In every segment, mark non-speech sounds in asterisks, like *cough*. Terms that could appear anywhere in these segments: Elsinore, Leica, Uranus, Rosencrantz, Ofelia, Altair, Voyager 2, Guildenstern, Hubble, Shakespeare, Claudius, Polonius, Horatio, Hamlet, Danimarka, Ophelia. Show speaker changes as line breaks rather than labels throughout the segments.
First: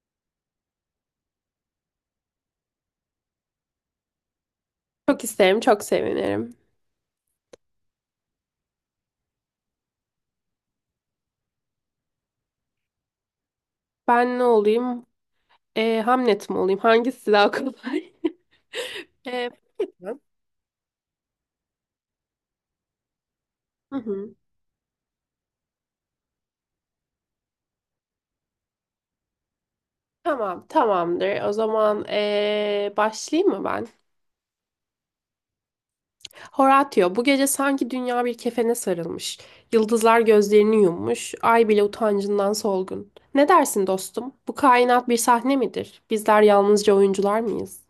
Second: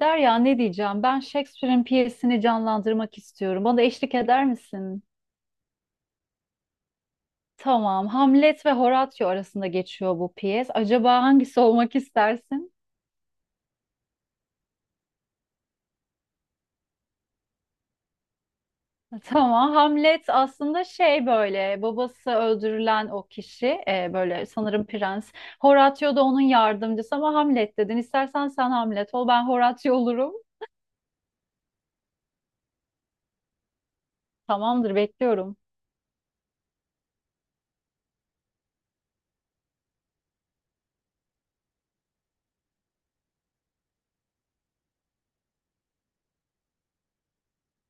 Derya ne diyeceğim? Ben Shakespeare'in piyesini canlandırmak istiyorum. Bana eşlik eder misin?
Çok isterim, çok sevinirim.
Tamam. Hamlet ve Horatio arasında geçiyor bu piyes. Acaba hangisi olmak istersin?
Ben ne olayım? Hamlet mi olayım? Hangisi daha kolay? *laughs*
*laughs*
Ee,
Tamam. Hamlet aslında şey böyle babası öldürülen o kişi
Hı hı.
böyle sanırım prens. Horatio da onun yardımcısı ama Hamlet dedin. İstersen sen Hamlet ol ben Horatio olurum.
Tamam, tamamdır. O zaman başlayayım mı ben?
Tamamdır bekliyorum.
Horatio, bu gece sanki dünya bir kefene sarılmış. Yıldızlar gözlerini yummuş, ay bile utancından solgun. Ne dersin dostum? Bu kainat bir sahne midir? Bizler yalnızca oyuncular mıyız?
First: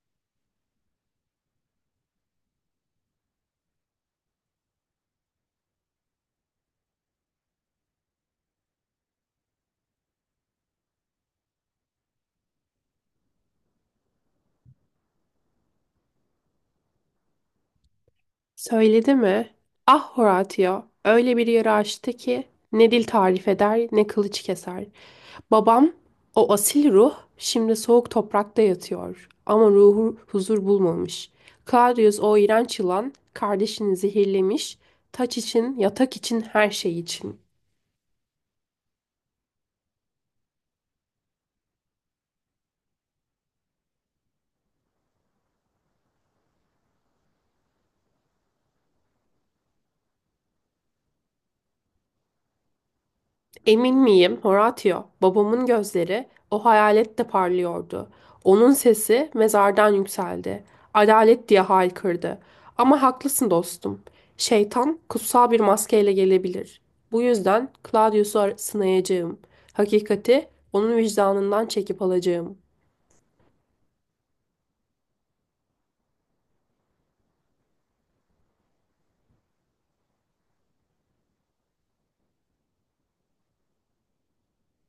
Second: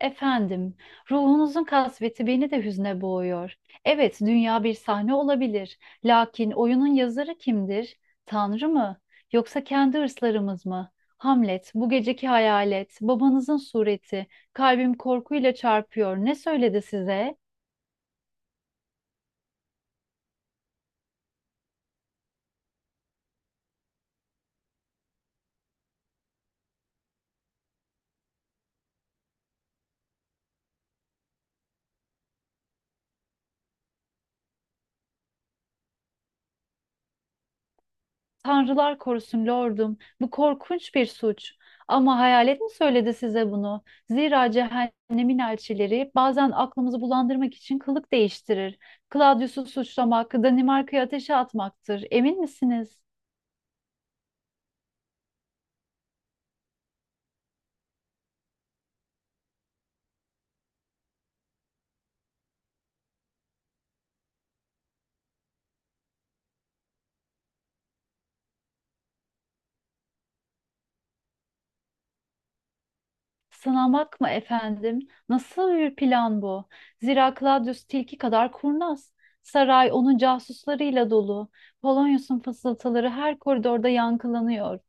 Efendim, ruhunuzun kasveti beni de hüzne boğuyor. Evet, dünya bir sahne olabilir. Lakin oyunun yazarı kimdir? Tanrı mı? Yoksa kendi hırslarımız mı? Hamlet, bu geceki hayalet, babanızın sureti, kalbim korkuyla çarpıyor. Ne söyledi size?
Söyledi mi? Ah Horatio, öyle bir yara açtı ki ne dil tarif eder ne kılıç keser. Babam, o asil ruh şimdi soğuk toprakta yatıyor ama ruhu huzur bulmamış. Claudius o iğrenç yılan kardeşini zehirlemiş, taç için, yatak için, her şey için.
Tanrılar korusun lordum, bu korkunç bir suç. Ama hayalet mi söyledi size bunu? Zira cehennemin elçileri bazen aklımızı bulandırmak için kılık değiştirir. Claudius'u suçlamak, Danimarka'yı ateşe atmaktır. Emin misiniz?
Emin miyim, Horatio? Babamın gözleri o hayalette parlıyordu. Onun sesi mezardan yükseldi. Adalet diye haykırdı. Ama haklısın dostum. Şeytan kutsal bir maskeyle gelebilir. Bu yüzden Claudius'u sınayacağım. Hakikati onun vicdanından çekip alacağım.
Sınamak mı efendim? Nasıl bir plan bu? Zira Claudius tilki kadar kurnaz. Saray onun casuslarıyla dolu. Polonius'un fısıltıları her koridorda yankılanıyor.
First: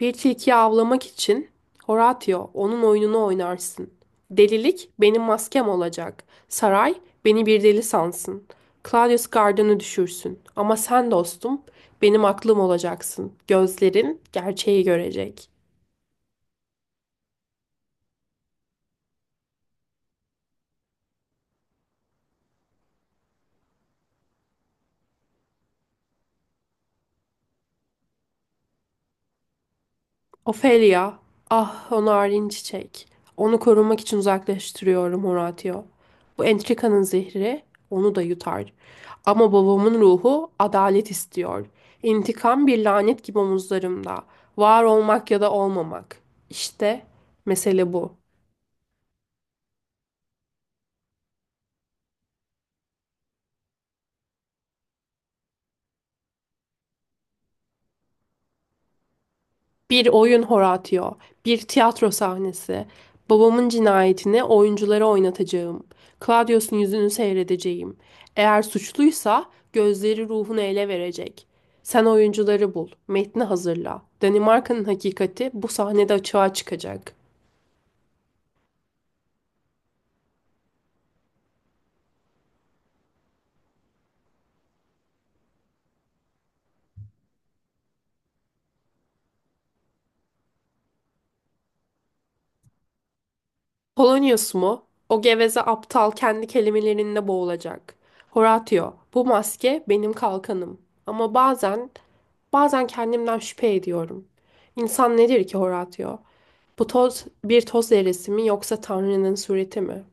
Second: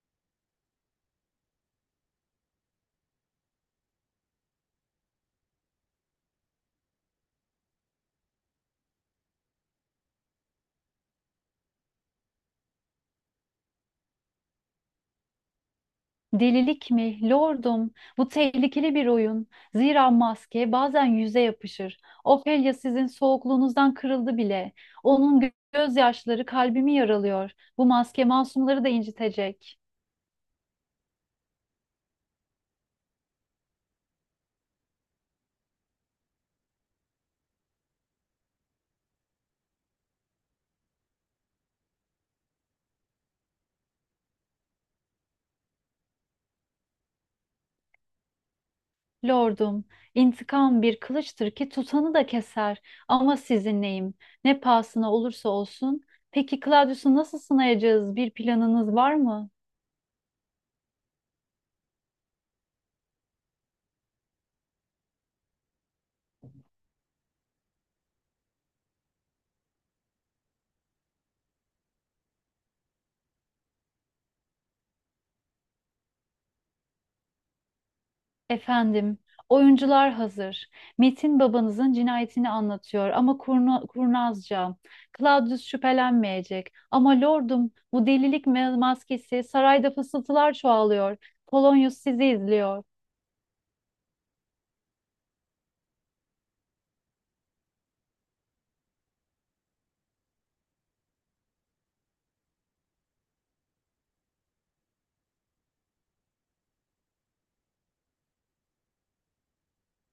Bir tilkiyi avlamak için Horatio onun oyununu oynarsın. Delilik benim maskem olacak. Saray beni bir deli sansın. Claudius gardını düşürsün. Ama sen dostum benim aklım olacaksın. Gözlerin gerçeği görecek.
Delilik mi? Lordum, bu tehlikeli bir oyun. Zira maske bazen yüze yapışır. Ofelia sizin soğukluğunuzdan kırıldı bile. Onun gözyaşları kalbimi yaralıyor. Bu maske masumları da incitecek.
Ofelia, ah o narin çiçek. Onu korumak için uzaklaştırıyorum Horatio. Bu entrikanın zehri onu da yutar. Ama babamın ruhu adalet istiyor. İntikam bir lanet gibi omuzlarımda. Var olmak ya da olmamak. İşte mesele bu.
Lordum, intikam bir kılıçtır ki tutanı da keser. Ama sizinleyim. Ne pahasına olursa olsun. Peki Claudius'u nasıl sınayacağız? Bir planınız var mı?
Bir oyun Horatio, bir tiyatro sahnesi. Babamın cinayetini oyunculara oynatacağım. Claudius'un yüzünü seyredeceğim. Eğer suçluysa gözleri ruhunu ele verecek. Sen oyuncuları bul, metni hazırla. Danimarka'nın hakikati bu sahnede açığa çıkacak.
Efendim, oyuncular hazır. Metin babanızın cinayetini anlatıyor ama kurnazca. Claudius şüphelenmeyecek. Ama lordum, bu delilik maskesi sarayda fısıltılar çoğalıyor. Polonius sizi izliyor.
Polonius mu? O geveze aptal kendi kelimelerinde boğulacak. Horatio, bu maske benim kalkanım. Ama bazen, bazen kendimden şüphe ediyorum. İnsan nedir ki Horatio? Bu toz bir toz zerresi mi yoksa Tanrı'nın sureti mi?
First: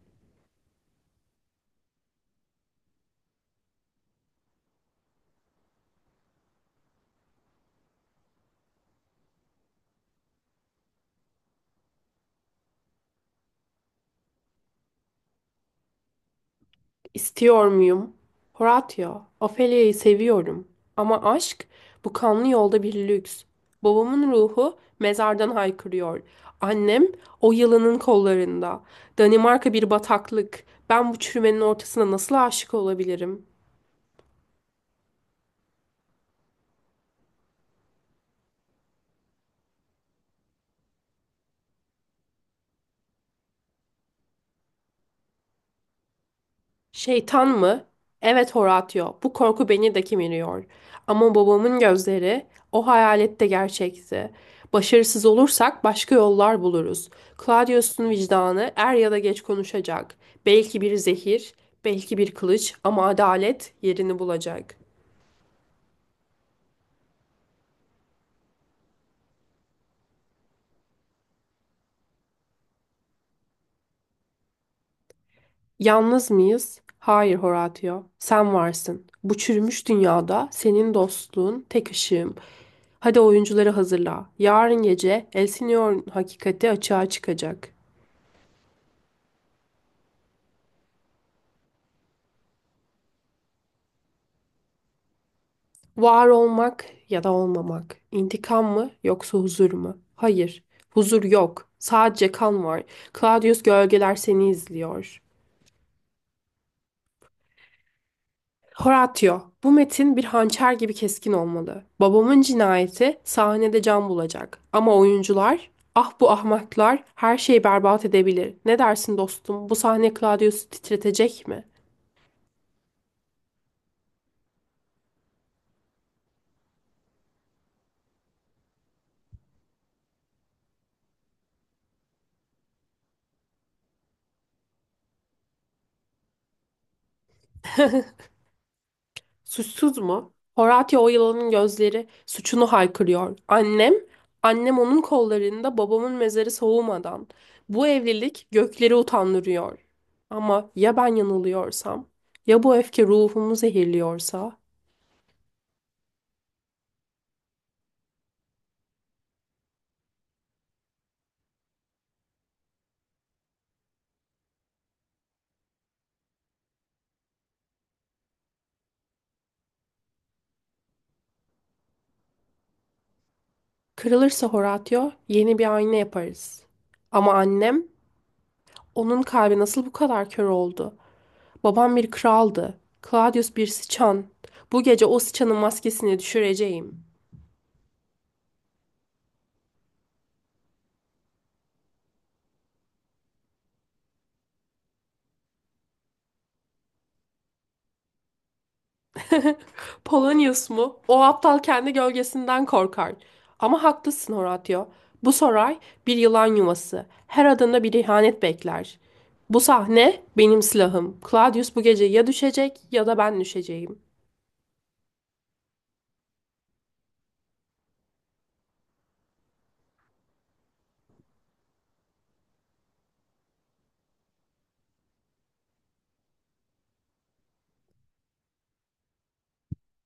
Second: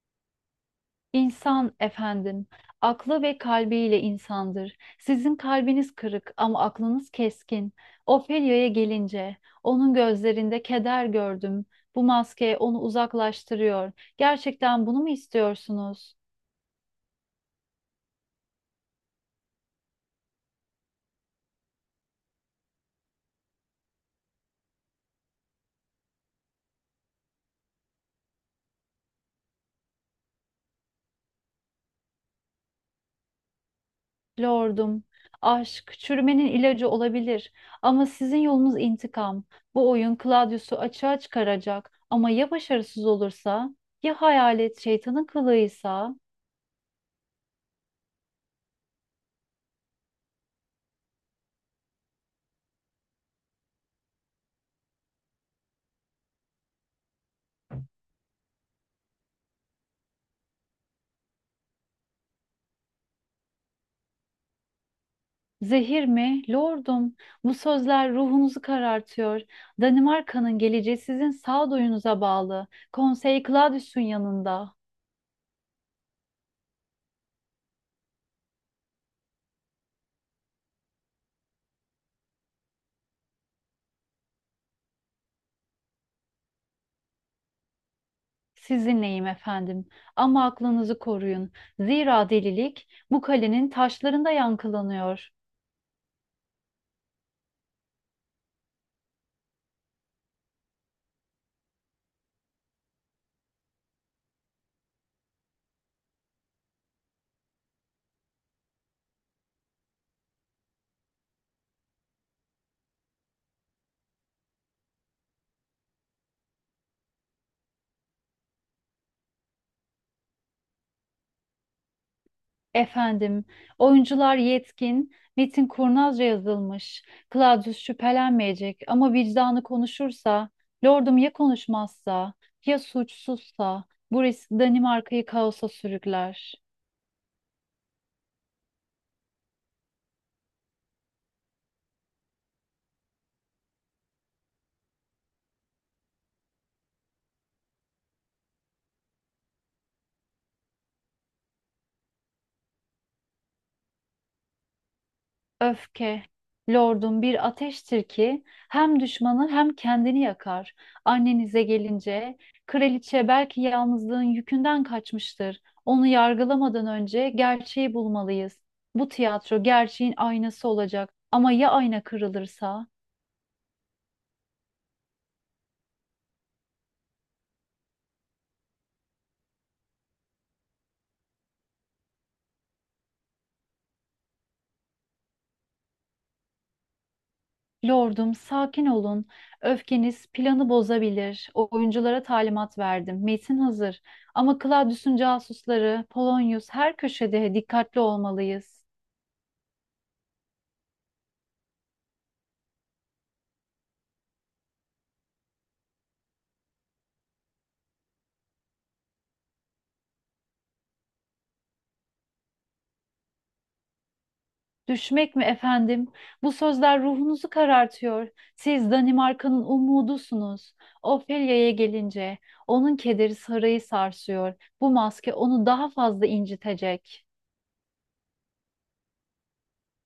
İnsan efendim, aklı ve kalbiyle insandır. Sizin kalbiniz kırık ama aklınız keskin. Ofelia'ya gelince, onun gözlerinde keder gördüm. Bu maske onu uzaklaştırıyor. Gerçekten bunu mu istiyorsunuz?
İstiyor muyum? Horatio, Ophelia'yı seviyorum. Ama aşk, bu kanlı yolda bir lüks. Babamın ruhu mezardan haykırıyor. Annem o yılanın kollarında. Danimarka bir bataklık. Ben bu çürümenin ortasına nasıl aşık olabilirim?
Lordum, aşk çürümenin ilacı olabilir ama sizin yolunuz intikam. Bu oyun Claudius'u açığa çıkaracak ama ya başarısız olursa? Ya hayalet şeytanın kılığıysa?
Şeytan mı? Evet Horatio, bu korku beni de kemiriyor. Ama babamın gözleri o hayalette gerçekti. Başarısız olursak başka yollar buluruz. Claudius'un vicdanı er ya da geç konuşacak. Belki bir zehir, belki bir kılıç ama adalet yerini bulacak.
Zehir mi? Lordum, bu sözler ruhunuzu karartıyor. Danimarka'nın geleceği sizin sağduyunuza bağlı. Konsey Claudius'un yanında.
Yalnız mıyız? Hayır Horatio, sen varsın. Bu çürümüş dünyada senin dostluğun tek ışığım. Hadi oyuncuları hazırla. Yarın gece Elsinore'un hakikati açığa çıkacak.
Sizinleyim efendim ama aklınızı koruyun. Zira delilik bu kalenin taşlarında yankılanıyor.
Var olmak ya da olmamak. İntikam mı yoksa huzur mu? Hayır, huzur yok. Sadece kan var. Claudius gölgeler seni izliyor. Horatio, bu metin bir hançer gibi keskin olmalı. Babamın cinayeti sahnede can bulacak. Ama oyuncular, ah bu ahmaklar her şeyi berbat edebilir. Ne dersin dostum, bu sahne Claudius'u titretecek mi?
Efendim, oyuncular yetkin, metin kurnazca yazılmış. Claudius şüphelenmeyecek ama vicdanı konuşursa, lordum ya konuşmazsa, ya suçsuzsa, bu risk Danimarka'yı kaosa sürükler.
Suçsuz mu? Horatio o yılanın gözleri suçunu haykırıyor. Annem onun kollarında babamın mezarı soğumadan. Bu evlilik gökleri utandırıyor. Ama ya ben yanılıyorsam? Ya bu öfke ruhumu zehirliyorsa?
Öfke, lordum bir ateştir ki hem düşmanı hem kendini yakar. Annenize gelince, kraliçe belki yalnızlığın yükünden kaçmıştır. Onu yargılamadan önce gerçeği bulmalıyız. Bu tiyatro gerçeğin aynası olacak. Ama ya ayna kırılırsa?
Kırılırsa Horatio yeni bir ayna yaparız. Ama annem, onun kalbi nasıl bu kadar kör oldu? Babam bir kraldı. Claudius bir sıçan. Bu gece o sıçanın maskesini düşüreceğim.
Lordum, sakin olun. Öfkeniz planı bozabilir. Oyunculara talimat verdim. Metin hazır. Ama Claudius'un casusları, Polonius her köşede dikkatli olmalıyız.
Polonius mu? O aptal kendi gölgesinden korkar. Ama haklısın Horatio. Bu saray bir yılan yuvası. Her adımda bir ihanet bekler. Bu sahne benim silahım. Claudius bu gece ya düşecek ya da ben düşeceğim.
Düşmek mi efendim? Bu sözler ruhunuzu karartıyor. Siz Danimarka'nın umudusunuz. Ophelia'ya gelince onun kederi sarayı sarsıyor. Bu maske onu daha fazla incitecek.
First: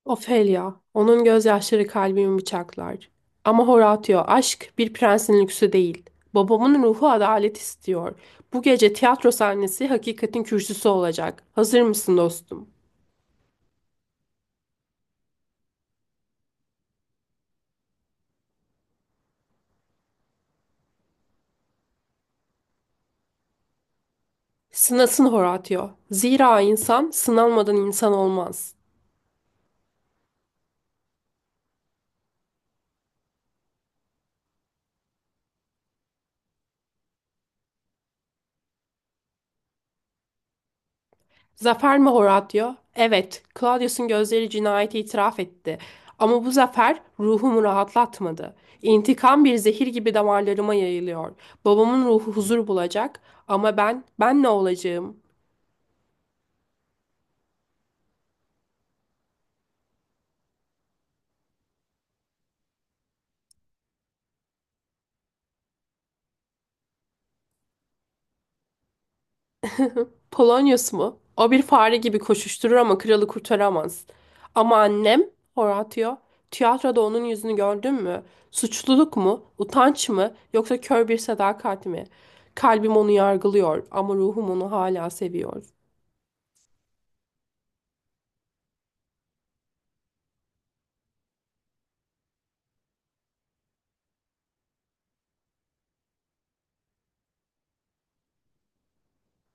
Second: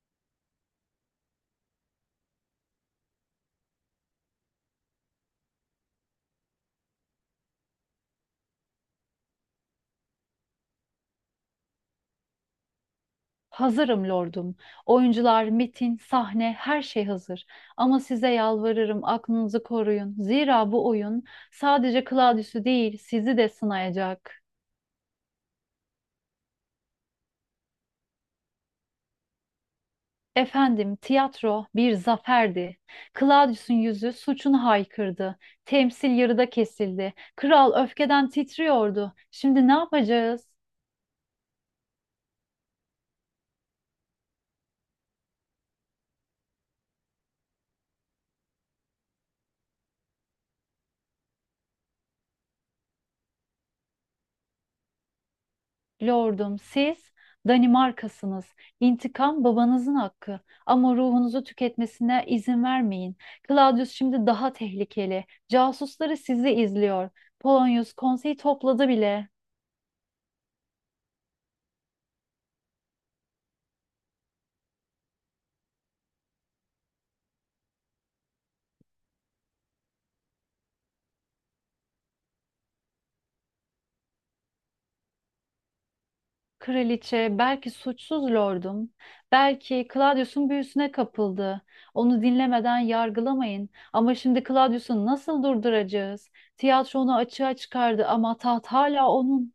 Ofelia, onun gözyaşları kalbimi bıçaklar. Ama Horatio, aşk bir prensin lüksü değil. Babamın ruhu adalet istiyor. Bu gece tiyatro sahnesi hakikatin kürsüsü olacak. Hazır mısın dostum?
Hazırım lordum. Oyuncular, metin, sahne, her şey hazır. Ama size yalvarırım aklınızı koruyun. Zira bu oyun sadece Claudius'u değil, sizi de sınayacak.
Sınasın Horatio. Zira insan sınanmadan insan olmaz.
Efendim, tiyatro bir zaferdi. Claudius'un yüzü suçunu haykırdı. Temsil yarıda kesildi. Kral öfkeden titriyordu. Şimdi ne yapacağız?
Zafer mi Horatio? Evet, Claudius'un gözleri cinayeti itiraf etti. Ama bu zafer ruhumu rahatlatmadı. İntikam bir zehir gibi damarlarıma yayılıyor. Babamın ruhu huzur bulacak ama ben ne olacağım?
Lordum, siz Danimarkasınız. İntikam babanızın hakkı. Ama ruhunuzu tüketmesine izin vermeyin. Claudius şimdi daha tehlikeli. Casusları sizi izliyor. Polonius konseyi topladı bile.
Polonius mu? O bir fare gibi koşuşturur ama kralı kurtaramaz. Ama annem, Horatio, tiyatroda onun yüzünü gördün mü? Suçluluk mu? Utanç mı? Yoksa kör bir sadakat mi? Kalbim onu yargılıyor ama ruhum onu hala seviyor.
Kraliçe, belki suçsuz lordum, belki Claudius'un büyüsüne kapıldı. Onu dinlemeden yargılamayın. Ama şimdi Claudius'u nasıl durduracağız? Tiyatro onu açığa çıkardı ama taht hala onun.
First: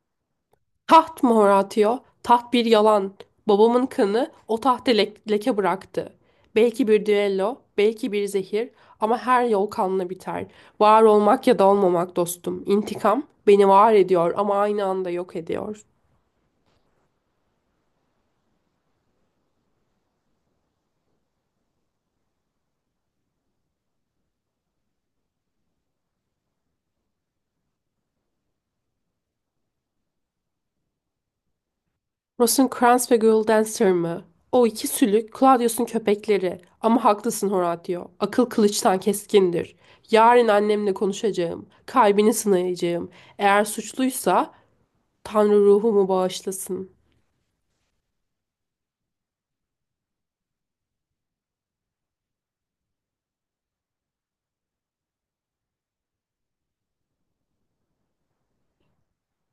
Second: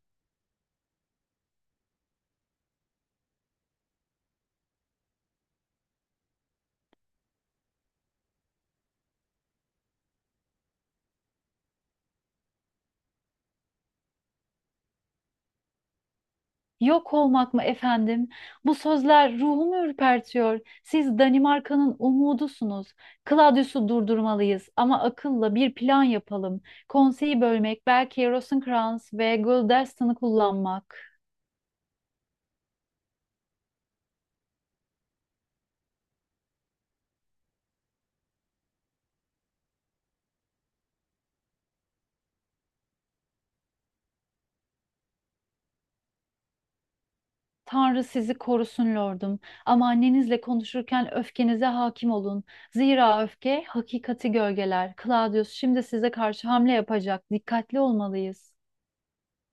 Taht mı Horatio? Taht bir yalan. Babamın kanı o tahta leke bıraktı. Belki bir düello, belki bir zehir ama her yol kanla biter. Var olmak ya da olmamak dostum. İntikam beni var ediyor ama aynı anda yok ediyor.
Yok olmak mı efendim? Bu sözler ruhumu ürpertiyor. Siz Danimarka'nın umudusunuz. Claudius'u durdurmalıyız ama akılla bir plan yapalım. Konseyi bölmek, belki Rosencrantz ve Guildenstern'ı kullanmak.
Rosencrantz ve Guildenstern mı? O iki sülük Claudius'un köpekleri. Ama haklısın Horatio. Akıl kılıçtan keskindir. Yarın annemle konuşacağım. Kalbini sınayacağım. Eğer suçluysa Tanrı ruhumu bağışlasın.
Tanrı sizi korusun lordum. Ama annenizle konuşurken öfkenize hakim olun. Zira öfke hakikati gölgeler. Claudius şimdi size karşı hamle yapacak. Dikkatli olmalıyız.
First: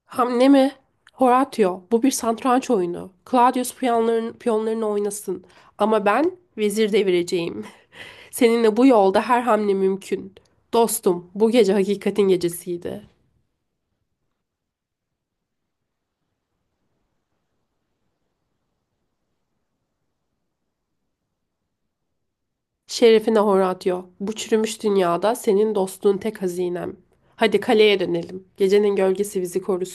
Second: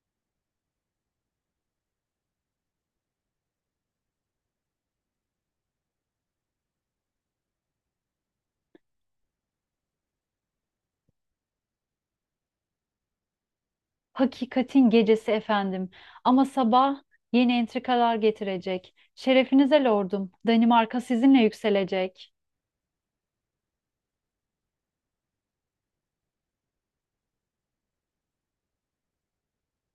Hamle mi? Horatio, bu bir satranç oyunu. Claudius piyonlarını oynasın. Ama ben vezir devireceğim. *laughs* Seninle bu yolda her hamle mümkün. Dostum, bu gece hakikatin gecesiydi.
Hakikatin gecesi efendim. Ama sabah yeni entrikalar getirecek. Şerefinize lordum. Danimarka sizinle yükselecek.
Şerefine Horatio, bu çürümüş dünyada senin dostluğun tek hazinem. Hadi kaleye dönelim. Gecenin gölgesi bizi korusun.